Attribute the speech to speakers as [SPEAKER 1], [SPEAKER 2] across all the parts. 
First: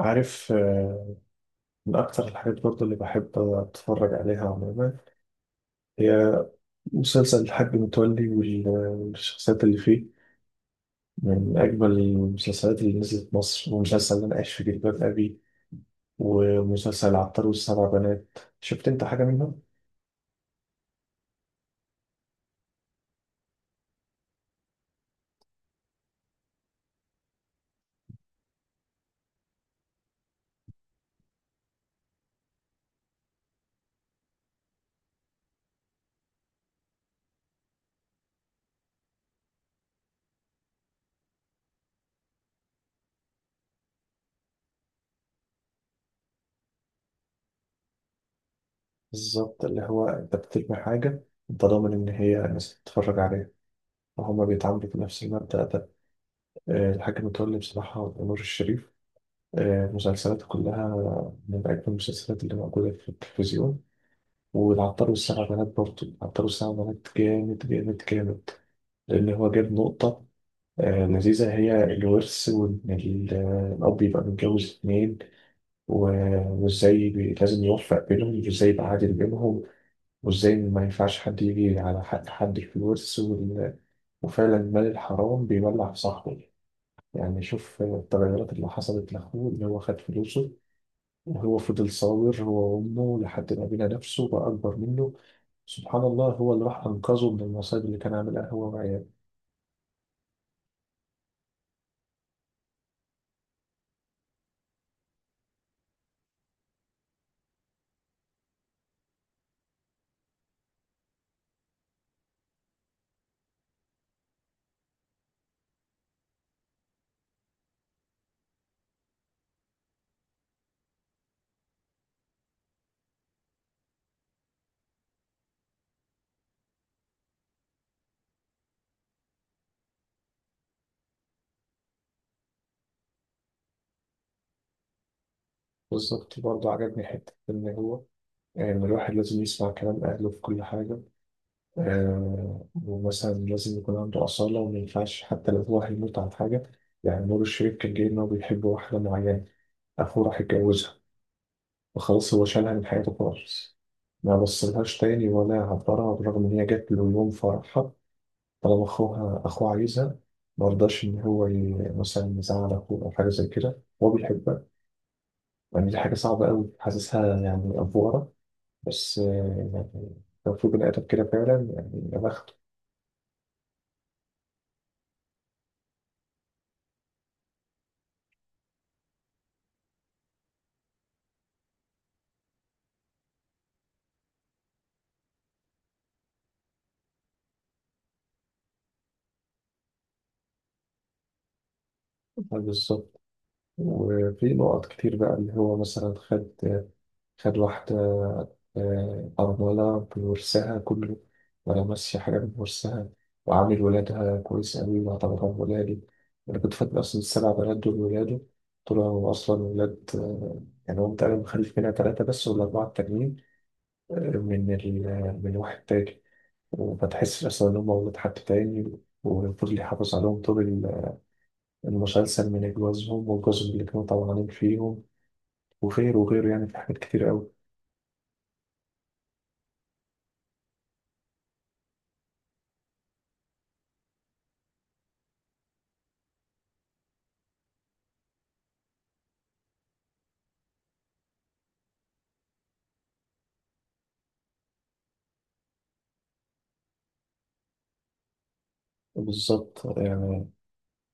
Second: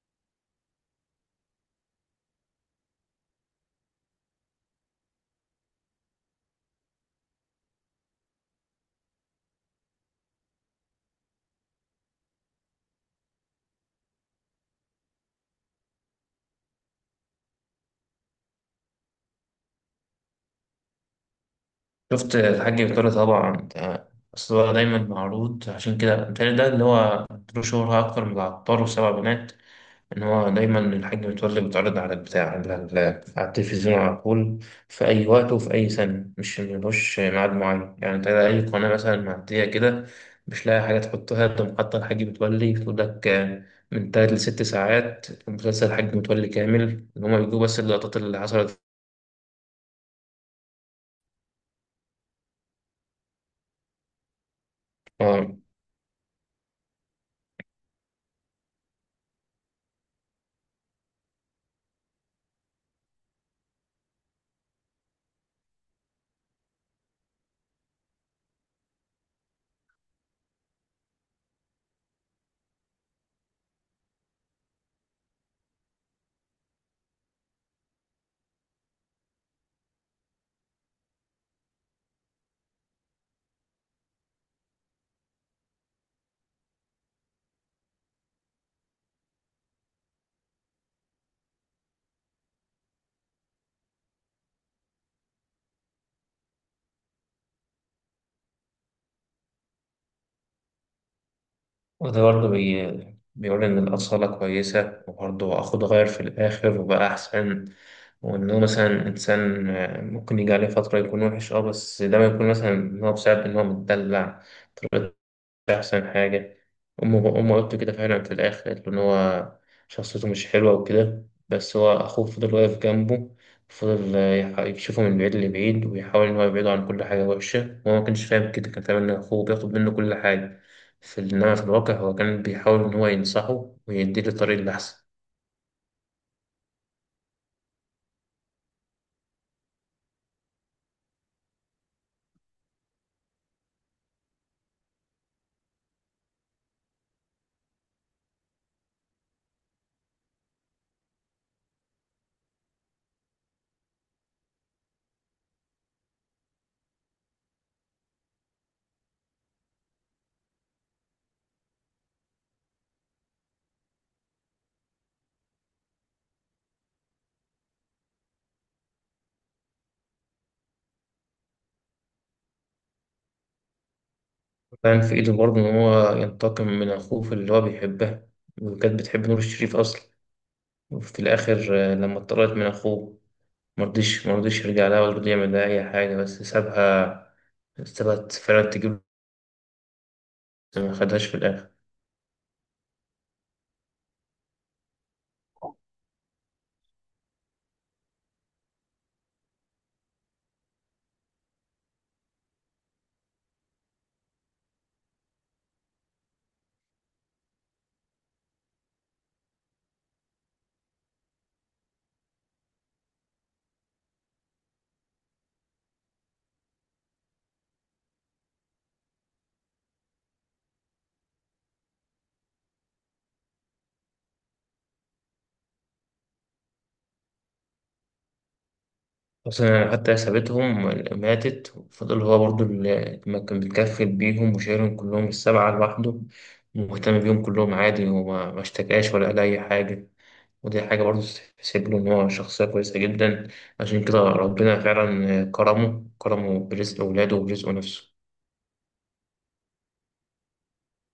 [SPEAKER 1] عارف آه، من أكتر الحاجات برضه اللي بحب أتفرج عليها عموما هي مسلسل الحاج متولي والشخصيات اللي فيه، من أجمل المسلسلات اللي نزلت مصر، ومسلسل اللي أنا عايش في جلباب أبي، ومسلسل العطار والسبع بنات. شفت أنت حاجة منهم؟
[SPEAKER 2] شفت الحاج بيطري طبعا أصل هو دايما معروض عشان كده بيتهيألي ده اللي هو له شهرة أكتر من العطار وسبع بنات. إن هو دايما الحاج متولي بيتعرض على التلفزيون على طول في أي وقت وفي أي سنة. مش ملوش ميعاد معين يعني. أنت أي قناة مثلا معدية كده مش لاقي حاجة تحطها تقوم حاطة الحاج متولي، تقول لك آه، من تلات لست ساعات مسلسل الحاج متولي كامل، إن هما بيجيبوا بس اللقطات اللي حصلت.
[SPEAKER 1] بالظبط، اللي هو أنت بترمي حاجة أنت ضامن إن هي الناس تتفرج عليها، وهما بيتعاملوا بنفس
[SPEAKER 2] آه.
[SPEAKER 1] المبدأ ده. آه، الحاج متولي بصراحة، ونور الشريف، آه، مسلسلاته كلها من أجمل المسلسلات اللي موجودة في التلفزيون. والعطار والسبع بنات برضه، العطار والسبع بنات جامد جامد جامد، لأن هو جاب نقطة آه، لذيذة، هي الورث، وإن الأب يبقى متجوز اتنين، و- وإزاي لازم يوفق بينهم، وإزاي يبقى عادل بينهم، وإزاي ما ينفعش حد يجي على حق حد في الورث وفعلا المال الحرام بيولع في صاحبه. يعني شوف آه، التغيرات اللي حصلت لأخوه اللي هو خد فلوسه. هو فضل صابر هو وأمه لحد ما بنى نفسه بقى أكبر منه. سبحان الله، هو اللي راح أنقذه من المصايب اللي كان عاملها هو وعياله.
[SPEAKER 2] وده برضه بيقول إن الأصالة كويسة، وبرضه أخد غير في الآخر وبقى أحسن. وإنه مثلا إنسان ممكن يجي عليه فترة يكون وحش، بس ده ما يكون مثلا إن هو بسبب إن هو متدلع. مش أحسن حاجة. أمه قالت له كده فعلا، في الآخر قالت له إن هو شخصيته مش حلوة وكده، بس هو أخوه فضل واقف جنبه. فضل يشوفه من بعيد لبعيد ويحاول إن هو يبعده عن كل حاجة وحشة، وهو ما كانش فاهم كده، كان فاهم إن أخوه بياخد منه كل حاجة. في، إنما في الواقع هو كان بيحاول إن هو ينصحه ويديله الطريق الأحسن.
[SPEAKER 1] بالظبط، برضه عجبني حتة إن هو، إن الواحد لازم يسمع كلام أهله في كل حاجة. آه، ومثلا لازم يكون عنده أصالة، وما ينفعش حتى لو هو هيموت عن حاجة. يعني نور الشريف كان جاي إن هو بيحب واحدة معينة، أخوه راح يتجوزها، وخلاص هو شالها من حياته خالص، ما بصلهاش تاني ولا عبرها بالرغم إن هي جات له يوم فرحها. طالما أخوها أخوه عايزها، ما رضاش إن هو مثلا يزعل أخوه أو حاجة زي كده، هو بيحبها. يعني دي حاجة صعبة أوي، حاسسها يعني أفورة. بس آه، يعني لو في بني آدم كده فعلا، يعني يا بخته.
[SPEAKER 2] كان في إيده برضه إن هو ينتقم من أخوه في اللي هو بيحبها، وكانت بتحب نور الشريف أصلا. وفي الآخر، لما اتطردت من أخوه، مرضيش يرجع لها ولا رضي يعمل لها أي حاجة، بس سابها. سابها فعلا تجيب، بس ما خدهاش في الآخر.
[SPEAKER 1] آه، بالظبط. وفي نقط كتير بقى اللي هو مثلا خد واحدة آه، أرملة بورسها كله، ولا ماشية حاجة بورسها، وعامل ولادها كويس أوي وأعتبرهم ولادي. أنا كنت فاكر أصلا السبع بنات دول ولاده، طلعوا أصلا ولاد آه، يعني هو تقريبا مخلف منها تلاتة بس، والأربعة التانيين آه، من واحد تاني، وما تحسش أصلا إن هم ولاد حد تاني. وفضل يحافظ عليهم طول المسلسل، من جوازهم وجوزهم اللي كانوا طبعانين فيهم وغيره وغيره، يعني في حاجات كتير أوي.
[SPEAKER 2] أصلا حتى هي سابتهم، ماتت، وفضل هو برضو اللي ما كان بيتكفل بيهم وشايلهم كلهم السبعة لوحده، ومهتم بيهم كلهم عادي، وما ما اشتكاش ولا قال أي حاجة. ودي حاجة برضو تحسب له، إن هو شخصية كويسة جدا. عشان كده ربنا فعلا كرمه برزق أولاده وبرزقه نفسه.
[SPEAKER 1] بالظبط، يعني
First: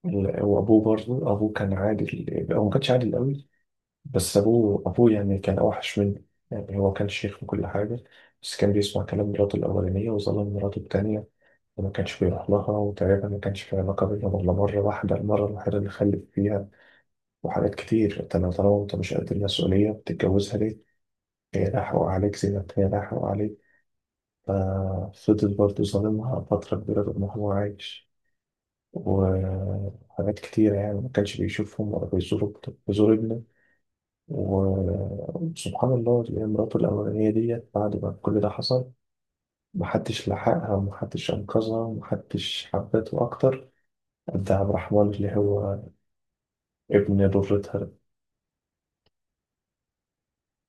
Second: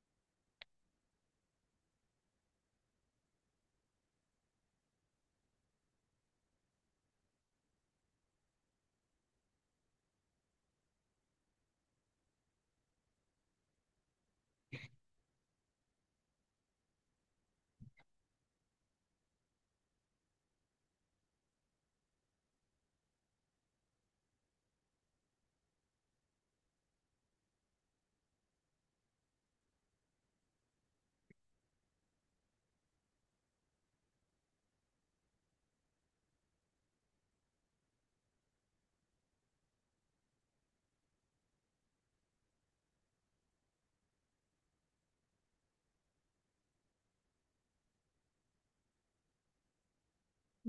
[SPEAKER 1] وابوه برضه، ابوه كان عادل، هو ما كانش عادل قوي، بس ابوه يعني كان اوحش منه. يعني هو كان شيخ وكل حاجه، بس كان بيسمع كلام مراته الاولانيه وظلم مراته التانيه، وما كانش بيروح لها، وتقريبا ما كانش في علاقه بينهم غير مره واحده، المره الوحيده اللي خلف فيها. وحاجات كتير، انت لو طالما انت مش قد المسؤوليه بتتجوزها ليه؟ هي لا حقوق عليك زي ما هي لا حقوق عليك. ففضل برضه ظالمها فتره كبيره طول ما هو عايش. وحاجات كتير، يعني ما كانش بيشوفهم ولا بيزور ابنه. و- وسبحان الله، اللي هي مراته الأولانية ديت بعد ما كل ده حصل، محدش لحقها، ومحدش أنقذها، ومحدش حبته أكتر قد عبد الرحمن اللي هو ابن ضرتها ده.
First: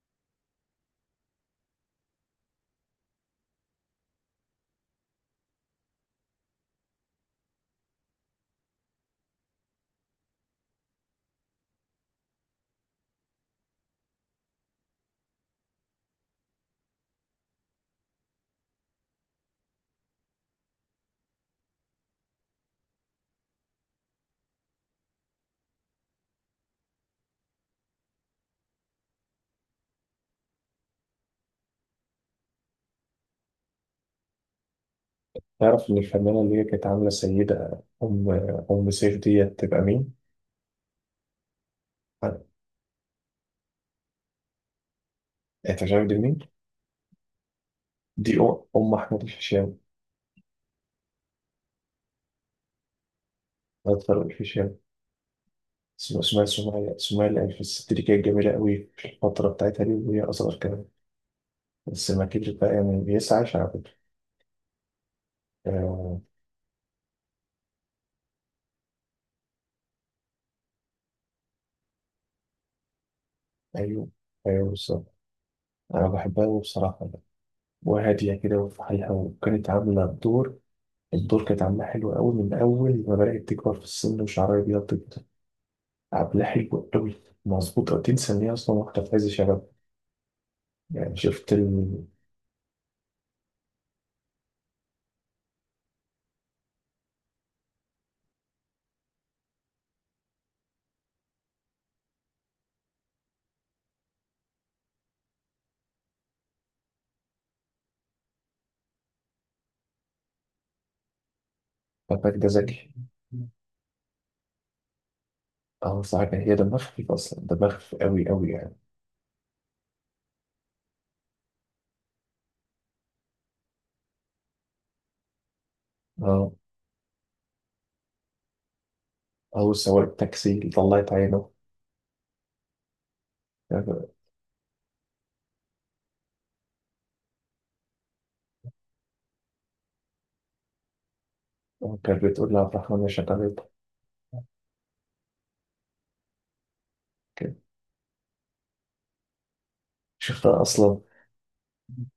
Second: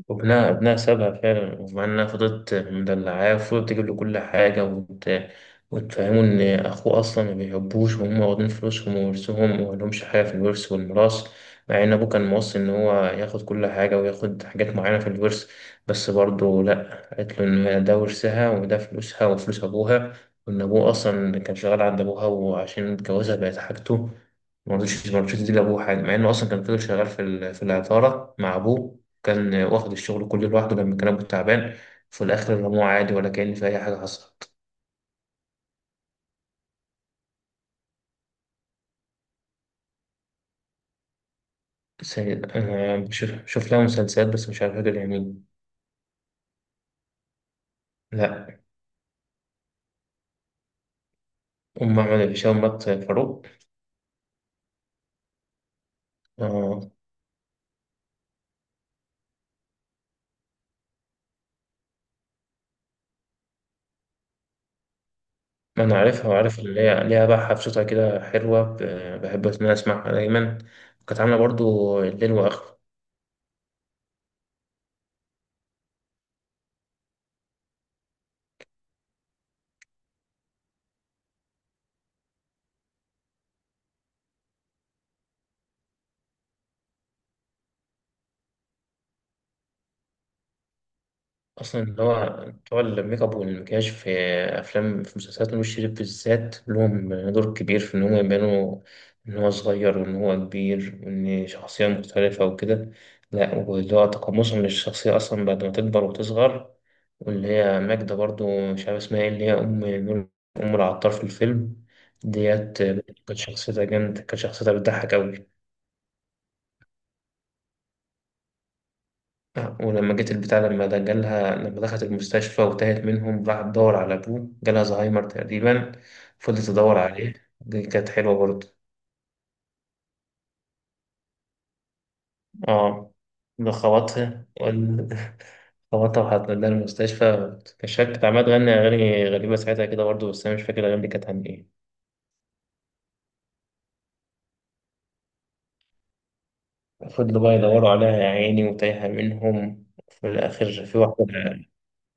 [SPEAKER 2] وابنها سابها فعلا، ومع انها فضلت مدلعاه وفضلت تجيب له كل حاجة، وتفهمه إن أخوه أصلا ما بيحبوش، وهم واخدين فلوسهم وورثهم، وملهمش حاجة في الورث والميراث، مع إن أبوه كان موصي إن هو ياخد كل حاجة وياخد حاجات معينة في الورث، بس برضه لأ، قالت له إن ده ورثها، وده فلوسها وفلوس أبوها، وإن أبوه أصلا كان شغال عند أبوها، وعشان اتجوزها بقت حاجته. مرضيش تدي لأبوه حاجة، مع إنه أصلا كان فضل شغال في العطارة مع أبوه، كان واخد الشغل كله لوحده لما كان أبوه تعبان. في الآخر رموه عادي، ولا كأن في أي حاجة حصلت.
[SPEAKER 1] تعرف إن الفنانة اللي هي كانت عاملة سيدة أم، أم سيف ديت تبقى مين؟ أه،
[SPEAKER 2] أنا بشوف لها مسلسلات بس مش عارف، فاكر يعني.
[SPEAKER 1] أنت عارف دي مين؟ دي
[SPEAKER 2] لا.
[SPEAKER 1] أم أحمد الفيشاوي.
[SPEAKER 2] أم أحمد هشام مات فاروق.
[SPEAKER 1] أكتر الفيشاوي، اسمها
[SPEAKER 2] آه،
[SPEAKER 1] سمية العيد. في الست دي كانت جميلة قوي في الفترة بتاعتها دي، وهي أصغر كمان، بس ما كبرت بقى يعني بيسعى على فكرة.
[SPEAKER 2] ما أنا
[SPEAKER 1] آه.
[SPEAKER 2] عارفها، وعارف إن ليها بقى حفشتها كده حلوة، بحب إن أنا أسمعها دايما. كانت عاملة برضو الليل وآخره.
[SPEAKER 1] أيوه أيوه بالظبط، أنا بحبها أوي بصراحة بقى. وهادية كده وفي حالها، وكانت عاملة الدور، الدور كانت عاملاه حلو قوي من أول ما بدأت تكبر في السن وشعرها أبيض كده. عاملاه حلو قوي، مظبوط أوي، تنسى إن هي أصلا واحدة في عز شباب. يعني شفت
[SPEAKER 2] اصلا اللي
[SPEAKER 1] الباك
[SPEAKER 2] هو بتوع الميك اب والمكياج في افلام، في مسلسلات نور الشريف بالذات، لهم دور كبير في ان هم يبانوا ان هو صغير وان هو كبير، وان شخصيه مختلفه وكده. لا، واللي هو تقمصهم للشخصيه اصلا بعد ما تكبر وتصغر. واللي هي ماجدة برضو، مش عارف اسمها ايه، اللي هي ام العطار في الفيلم.
[SPEAKER 1] ده
[SPEAKER 2] ديت
[SPEAKER 1] ذكي
[SPEAKER 2] كانت شخصيتها جامده، كانت شخصيتها بتضحك قوي.
[SPEAKER 1] أه صح، هي دماغها خفيف أصلا، دماغها خفيف قوي قوي يعني.
[SPEAKER 2] آه، ولما جيت البتاع لما ده جالها، لما دخلت المستشفى وتاهت منهم، راحت تدور على أبوه، جالها الزهايمر تقريبا.
[SPEAKER 1] اه،
[SPEAKER 2] فضلت تدور عليه. دي كانت حلوة برضه.
[SPEAKER 1] أو سواق التاكسي اللي طلعت عينه.
[SPEAKER 2] اه. ده خبطها خبطها وحط لها المستشفى، كشكت، كانت عمالة تغني أغاني غريبة ساعتها كده برضه، بس أنا مش فاكر الأغاني دي كانت عن إيه.
[SPEAKER 1] كانت بتقول لها عبد الرحمن يا شغالة
[SPEAKER 2] فضلوا بقى
[SPEAKER 1] كده.
[SPEAKER 2] يدوروا عليها يا عيني، وتايهة منهم، في
[SPEAKER 1] شفتها
[SPEAKER 2] الآخر في
[SPEAKER 1] أصلا
[SPEAKER 2] واحدة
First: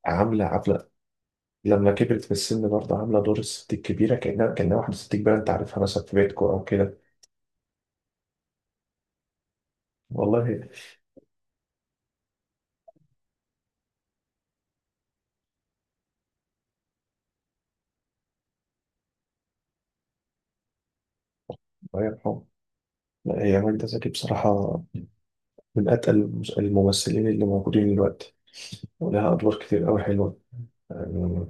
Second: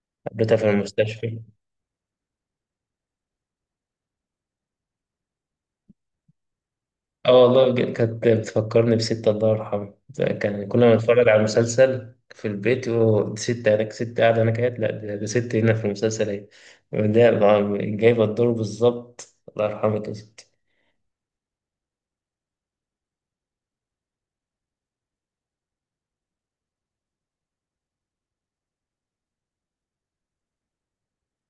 [SPEAKER 1] عاملة
[SPEAKER 2] قابلتها في
[SPEAKER 1] عاملة
[SPEAKER 2] المستشفى.
[SPEAKER 1] لما كبرت في السن، برضه عاملة دور الست الكبيرة، كأنها واحدة ست كبيرة، أنت عارفها مثلا في بيتكو أو كده.
[SPEAKER 2] اه والله، بجد كانت بتفكرني بستة الله يرحمه، ده
[SPEAKER 1] والله.
[SPEAKER 2] كان كنا بنتفرج على المسلسل في البيت، يقول دي ستة، هناك ستة قاعدة، هناك قاعدة، لا ده ستة هنا في المسلسل اهي. ده بقى جايبة الدور بالظبط، الله يرحمك يا ستي.
[SPEAKER 1] الله يرحمه. لا، هي ماجدة زكي بصراحة، من أتقل الممثلين اللي موجودين دلوقتي، ولها أدوار كتير أوي حلوة. يعني،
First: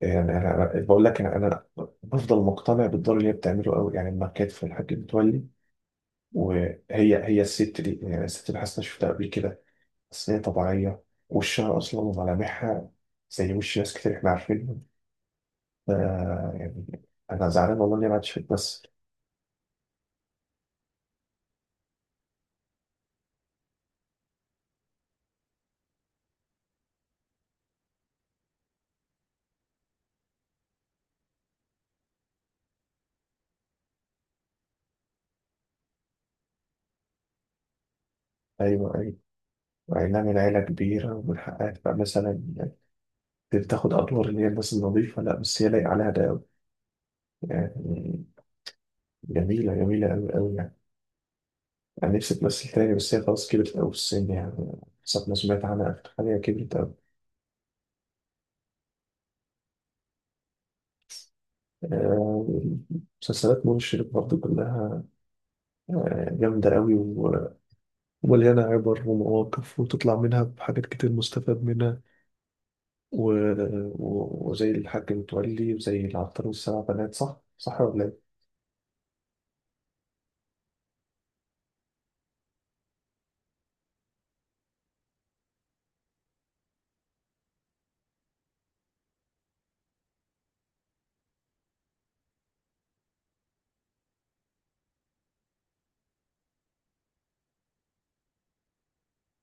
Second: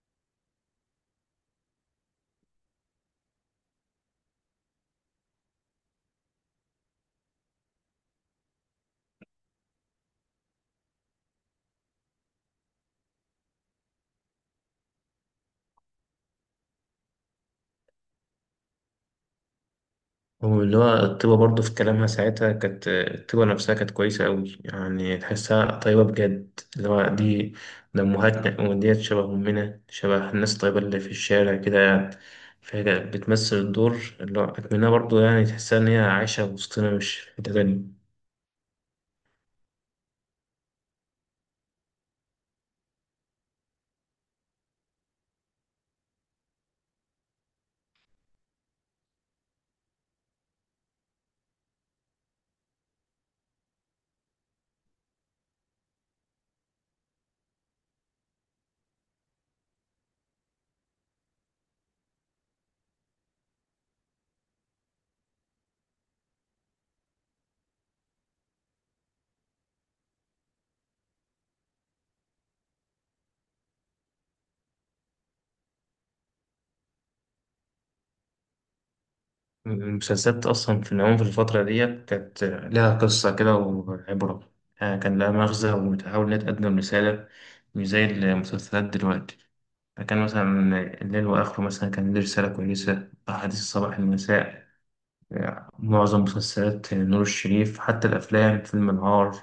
[SPEAKER 1] يعني بقول لك، أنا بفضل مقتنع بالدور اللي هي بتعمله أوي، يعني لما كانت في الحاج متولي. وهي، هي الست دي، يعني الست اللي حاسس إني شفتها قبل كده، بس هي طبيعية، وشها أصلا وملامحها زي وش ناس كتير إحنا عارفينهم. ف- يعني أنا زعلان والله إني ما عادش بتمثل.
[SPEAKER 2] واللي هو الطيبة برضه في كلامها ساعتها، كانت الطيبة نفسها، كانت كويسة أوي يعني، تحسها طيبة بجد، اللي هو ده أمهاتنا، وديت شبه أمنا، شبه الناس الطيبة اللي في الشارع كده يعني. فهي بتمثل الدور اللي هو أتمناه برضه، يعني تحسها إن هي عايشة وسطنا، مش في تبني.
[SPEAKER 1] أيوه أيوه. مع إنها من عيلة كبيرة ومن حقها تبقى مثلا يعني تاخد أدوار اللي هي الناس النظيفة، لا بس هي لايقة عليها ده أوي يعني. جميلة جميلة أوي أوي يعني. أنا نفسي تمثل تاني، بس هي خلاص كبرت أوي في السن يعني. حسب ما سمعت عنها آخر حاجة كبرت أوي. آه، مسلسلات منى شلبي برضه كلها آه، جامدة قوي ومليانة عبر ومواقف، وتطلع منها بحاجات كتير مستفاد منها. و... وزي الحاج متولي وزي العطار والسبع بنات، صح؟ صح ولا إيه؟
[SPEAKER 2] المسلسلات أصلا في العموم في الفترة ديت كانت لها قصة كده وعبرة، كان لها مغزى، وبتحاول إنها تقدم رسالة، مش زي المسلسلات دلوقتي. فكان مثلا الليل وآخره مثلا كان ليه رسالة كويسة، أحاديث الصباح المساء، معظم مسلسلات نور الشريف، حتى الأفلام، فيلم النهار،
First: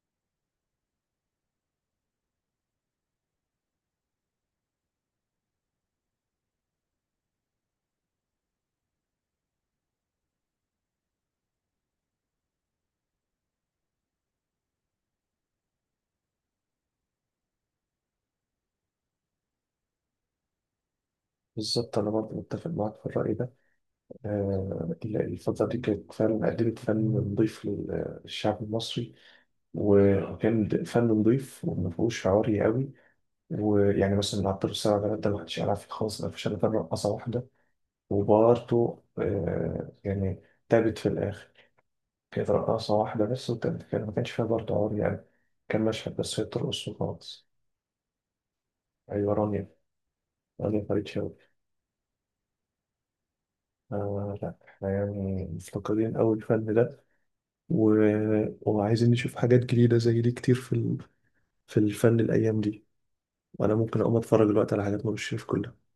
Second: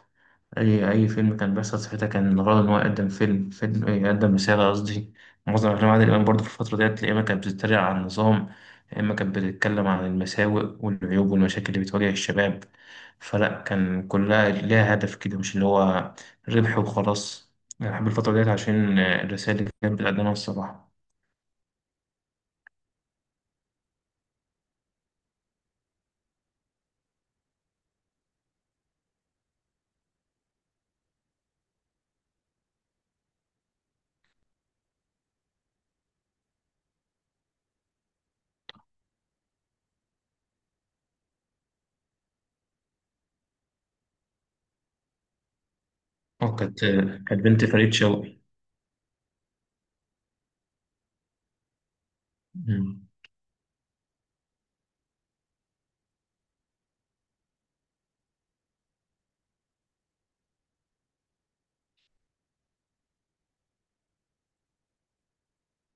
[SPEAKER 2] أي فيلم كان بيحصل ساعتها كان الغرض إن هو يقدم فيلم فيلم إيه، يقدم رسالة قصدي. معظم أفلام عادل إمام برضه في الفترة ديت يا إما كانت بتتريق على النظام، يا إما كانت بتتكلم عن المساوئ والعيوب والمشاكل اللي بتواجه الشباب. فلا كان كلها ليها هدف كده، مش اللي هو ربح وخلاص. أنا بحب الفترة ديت عشان الرسائل اللي كانت بتقدمها الصراحة.
[SPEAKER 1] بالظبط، أنا برضه متفق معاك في الرأي ده. آه، الفترة دي كانت فعلا قدمت فن نضيف للشعب المصري، وكان فن نضيف وما فيهوش عوري قوي. ويعني مثلا العطار والسبع بنات ده ما حدش يعرف فيه خالص، ما فيش إلا رقصة واحدة. وبرضه آه، يعني تعبت في الآخر، هي رقاصة واحدة بس، وكان كان ما كانش فيها برضه عور يعني، كان مشهد بس هي
[SPEAKER 2] أه كانت
[SPEAKER 1] بترقص
[SPEAKER 2] آه، كانت
[SPEAKER 1] وخلاص.
[SPEAKER 2] بنت فريد شوقي.
[SPEAKER 1] أيوة رانيا، فريد شوقي. آه لا، احنا يعني مفتقدين أوي الفن ده، و... وعايزين نشوف حاجات جديدة زي دي كتير في الفن الأيام دي. وأنا ممكن أقوم أتفرج دلوقتي على حاجات ما بشوف كلها